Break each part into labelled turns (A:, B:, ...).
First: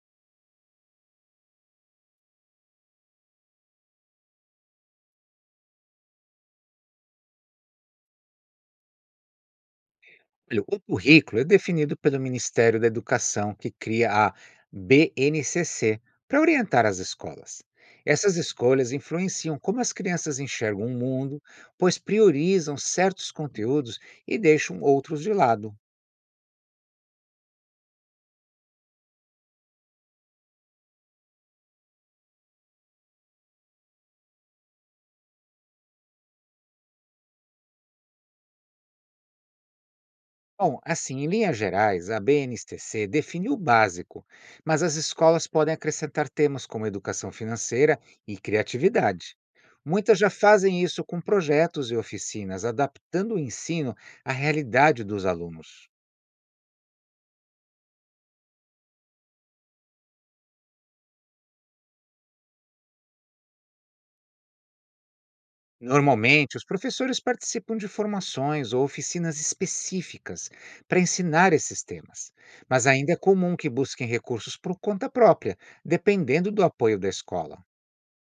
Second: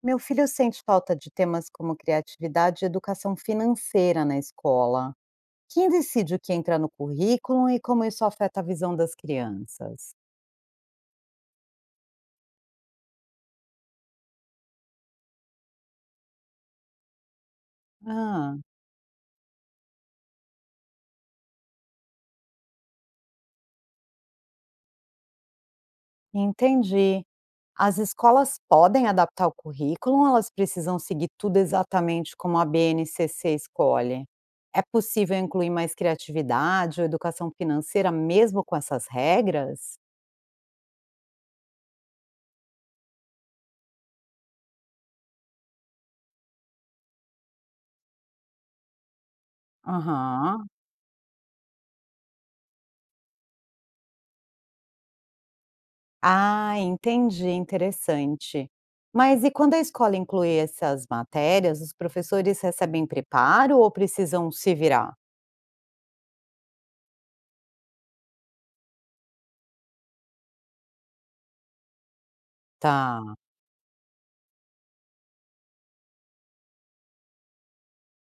A: Meu filho sente falta de temas como criatividade e educação financeira na escola. Quem decide o que entra no currículo e como isso afeta a visão das crianças?
B: Olha, o currículo é definido pelo Ministério da Educação, que cria a BNCC para orientar as escolas. Essas
A: Ah,
B: escolhas influenciam como as crianças enxergam o mundo, pois priorizam certos conteúdos e deixam outros de lado.
A: entendi. As escolas podem adaptar o currículo ou elas precisam seguir tudo exatamente como a BNCC escolhe? É possível incluir mais criatividade ou educação financeira mesmo com essas regras?
B: Bom, assim, em linhas gerais, a BNCC define o básico, mas as escolas podem acrescentar temas como educação financeira e criatividade. Muitas já
A: Aham.
B: fazem isso com projetos e oficinas, adaptando o ensino à realidade dos alunos.
A: Ah, entendi, interessante. Mas e quando a escola inclui essas matérias, os professores recebem preparo ou precisam se virar?
B: Normalmente, os professores participam de formações ou oficinas específicas para ensinar esses temas, mas ainda é
A: Tá.
B: comum que busquem recursos por conta própria, dependendo do apoio da escola.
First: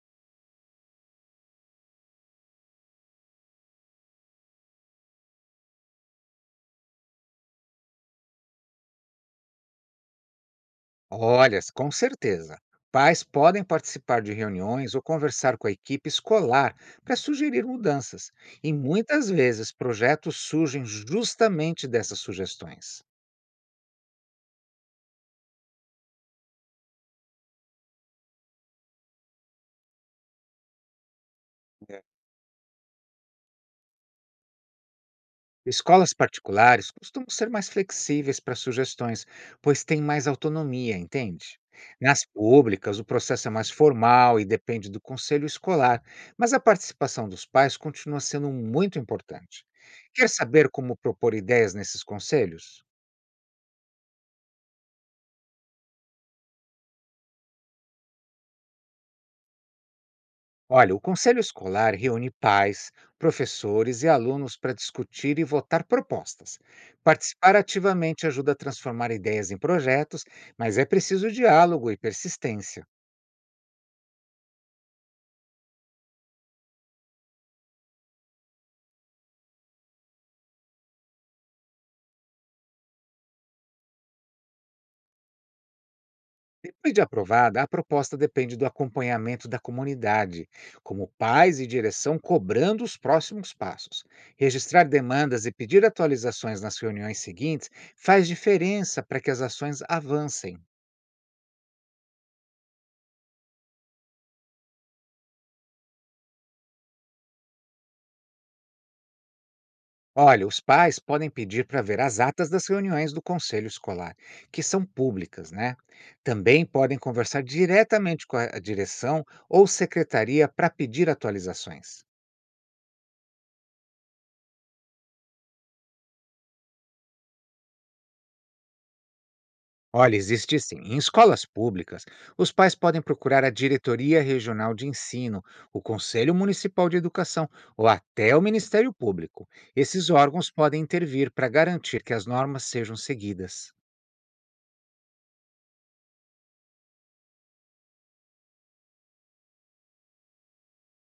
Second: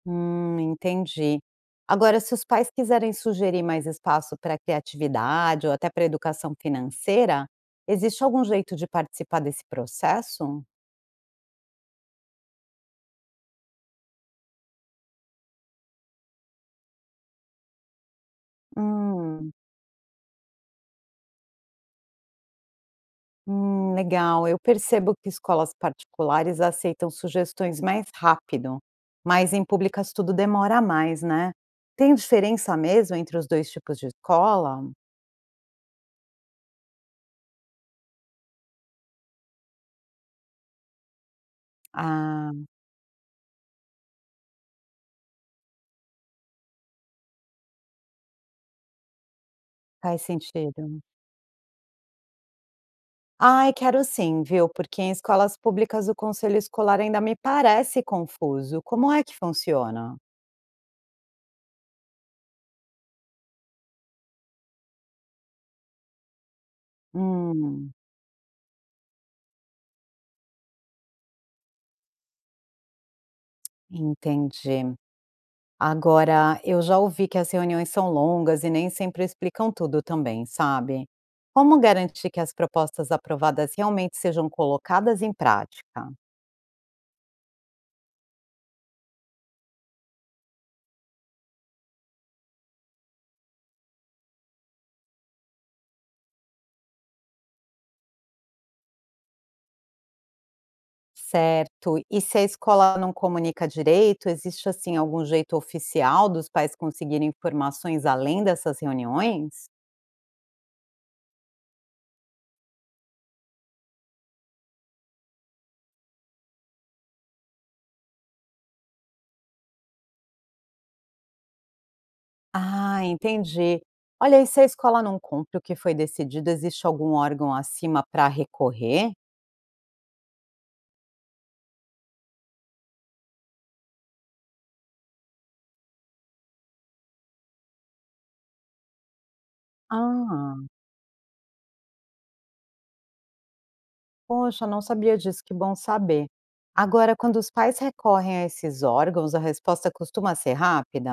A: Entendi. Agora, se os pais quiserem sugerir mais espaço para criatividade ou até para educação financeira, existe algum jeito de participar desse processo?
B: Olha, com certeza. Pais podem participar de reuniões ou conversar com a equipe escolar para sugerir mudanças, e muitas
A: Hum.
B: vezes projetos surgem justamente dessas sugestões.
A: Legal. Eu percebo que escolas particulares aceitam sugestões mais rápido, mas em públicas tudo demora mais, né?
B: É.
A: Tem diferença mesmo entre os dois tipos de escola?
B: Escolas particulares costumam ser mais flexíveis para sugestões, pois têm mais autonomia, entende? Nas
A: Ah,
B: públicas, o processo é mais formal e depende do conselho escolar, mas a participação dos pais continua sendo muito importante.
A: faz
B: Quer saber como
A: sentido.
B: propor ideias nesses conselhos?
A: Ai, quero sim, viu? Porque em escolas públicas o conselho escolar ainda me parece confuso. Como é que funciona?
B: Olha, o Conselho Escolar reúne pais, professores e alunos para discutir e votar propostas. Participar
A: Hum,
B: ativamente ajuda a transformar ideias em projetos, mas é preciso diálogo e persistência.
A: entendi. Agora, eu já ouvi que as reuniões são longas e nem sempre explicam tudo também, sabe? Como garantir que as propostas aprovadas realmente sejam colocadas em prática?
B: Depois de aprovada, a proposta depende do acompanhamento da comunidade, como pais e direção cobrando os próximos passos. Registrar demandas e pedir atualizações nas reuniões seguintes faz diferença para que as ações avancem.
A: Certo. E se a escola não comunica direito, existe assim algum jeito oficial dos pais conseguirem informações além dessas reuniões?
B: Olha, os pais podem pedir para ver as atas das reuniões do conselho escolar, que são públicas, né? Também podem conversar diretamente com a direção ou secretaria para pedir atualizações.
A: Ah, entendi. Olha, e se a escola não cumpre o que foi decidido, existe algum órgão acima para recorrer?
B: Olha, existe sim. Em escolas públicas, os pais podem procurar a Diretoria Regional de Ensino, o Conselho Municipal de Educação ou até o Ministério Público. Esses órgãos
A: Ah,
B: podem intervir para garantir que as normas sejam seguidas.
A: poxa, não sabia disso, que bom saber. Agora, quando os pais recorrem a esses órgãos, a resposta costuma ser rápida?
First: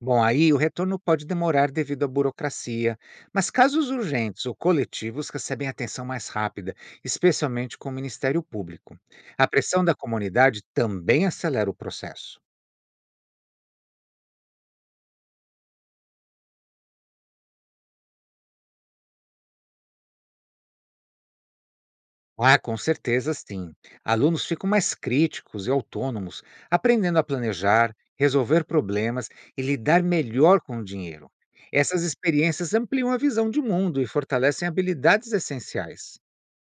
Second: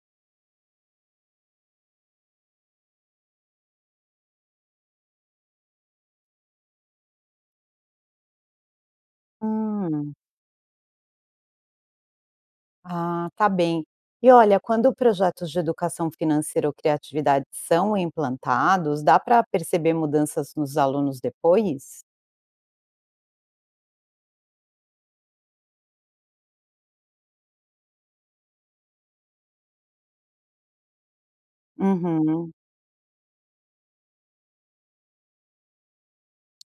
B: Bom, aí o retorno pode demorar devido à burocracia, mas casos urgentes ou coletivos recebem atenção mais rápida, especialmente com o Ministério Público. A pressão da
A: Hum,
B: comunidade também acelera o processo.
A: ah, tá bem. E olha, quando projetos de educação financeira ou criatividade são implantados, dá para perceber mudanças nos alunos depois?
B: Ah, com certeza sim. Alunos ficam mais críticos e autônomos, aprendendo a planejar, resolver problemas e lidar melhor com o dinheiro. Essas
A: Uhum.
B: experiências ampliam a visão de mundo e fortalecem habilidades essenciais.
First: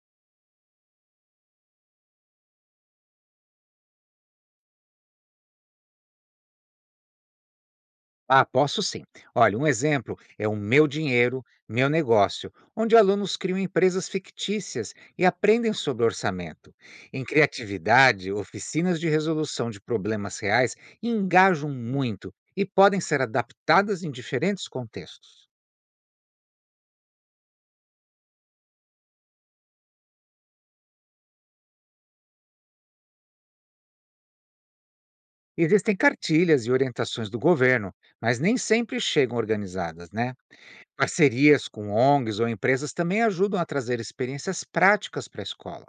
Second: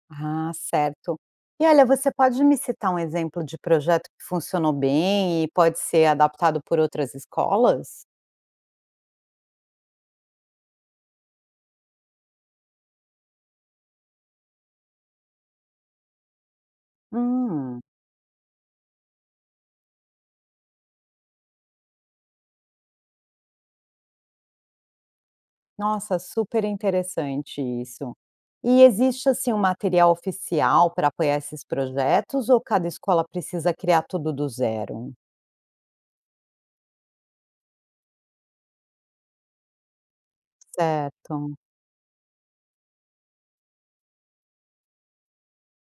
A: Ah, certo. E olha, você pode me citar um exemplo de projeto que funcionou bem e pode ser adaptado por outras escolas?
B: Ah, posso sim. Olha, um exemplo é o Meu Dinheiro, Meu Negócio, onde alunos criam empresas fictícias e aprendem sobre orçamento. Em
A: Hum.
B: criatividade, oficinas de resolução de problemas reais engajam muito e podem ser adaptadas em diferentes contextos.
A: Nossa, super interessante isso. E existe assim um material oficial para apoiar esses projetos ou cada escola precisa criar tudo do zero?
B: Existem cartilhas e orientações do governo, mas nem sempre chegam organizadas, né?
A: Certo.
B: Parcerias com ONGs ou empresas também ajudam a trazer experiências práticas para a escola.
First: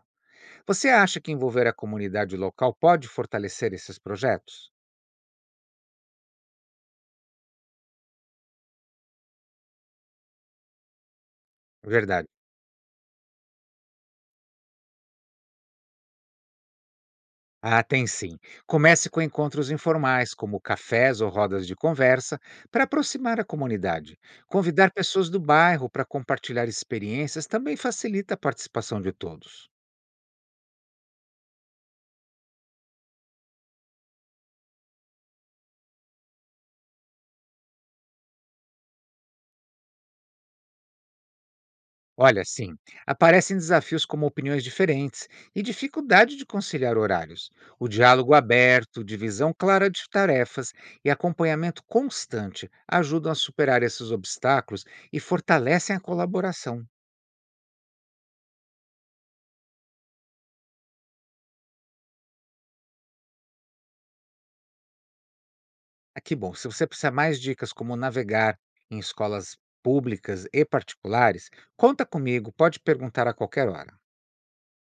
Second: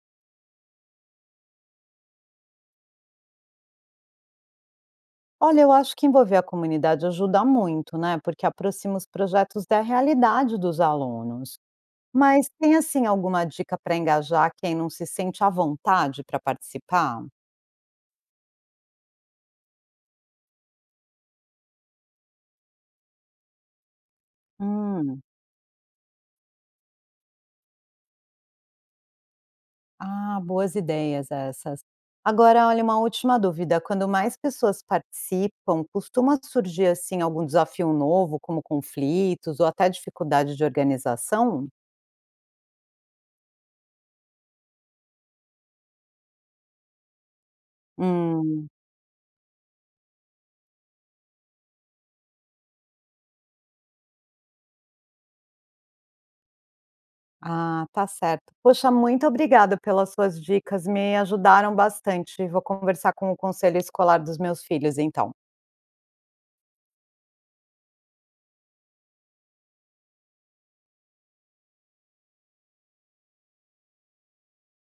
B: Você acha que envolver a comunidade local pode fortalecer esses projetos?
A: Olha, eu acho que envolver a comunidade ajuda muito, né? Porque aproxima os projetos da realidade dos alunos.
B: Verdade.
A: Mas tem assim alguma dica para engajar quem não se sente à vontade para participar?
B: Ah, tem sim. Comece com encontros informais, como cafés ou rodas de conversa, para aproximar a comunidade. Convidar
A: Hum.
B: pessoas do bairro para compartilhar experiências também facilita a participação de todos.
A: Ah, boas ideias essas. Agora, olha, uma última dúvida. Quando mais pessoas participam, costuma surgir assim algum desafio novo, como conflitos ou até dificuldade de organização?
B: Olha, sim, aparecem desafios como opiniões diferentes e dificuldade de conciliar horários. O diálogo
A: Hum,
B: aberto, divisão clara de tarefas e acompanhamento constante ajudam a superar esses obstáculos e fortalecem a colaboração.
A: ah, tá certo. Poxa, muito obrigada pelas suas dicas, me ajudaram bastante. Vou conversar com o conselho escolar dos meus filhos, então.
B: Ah, que bom, se você precisar mais dicas como navegar em escolas públicas e particulares, conta comigo, pode perguntar a qualquer hora.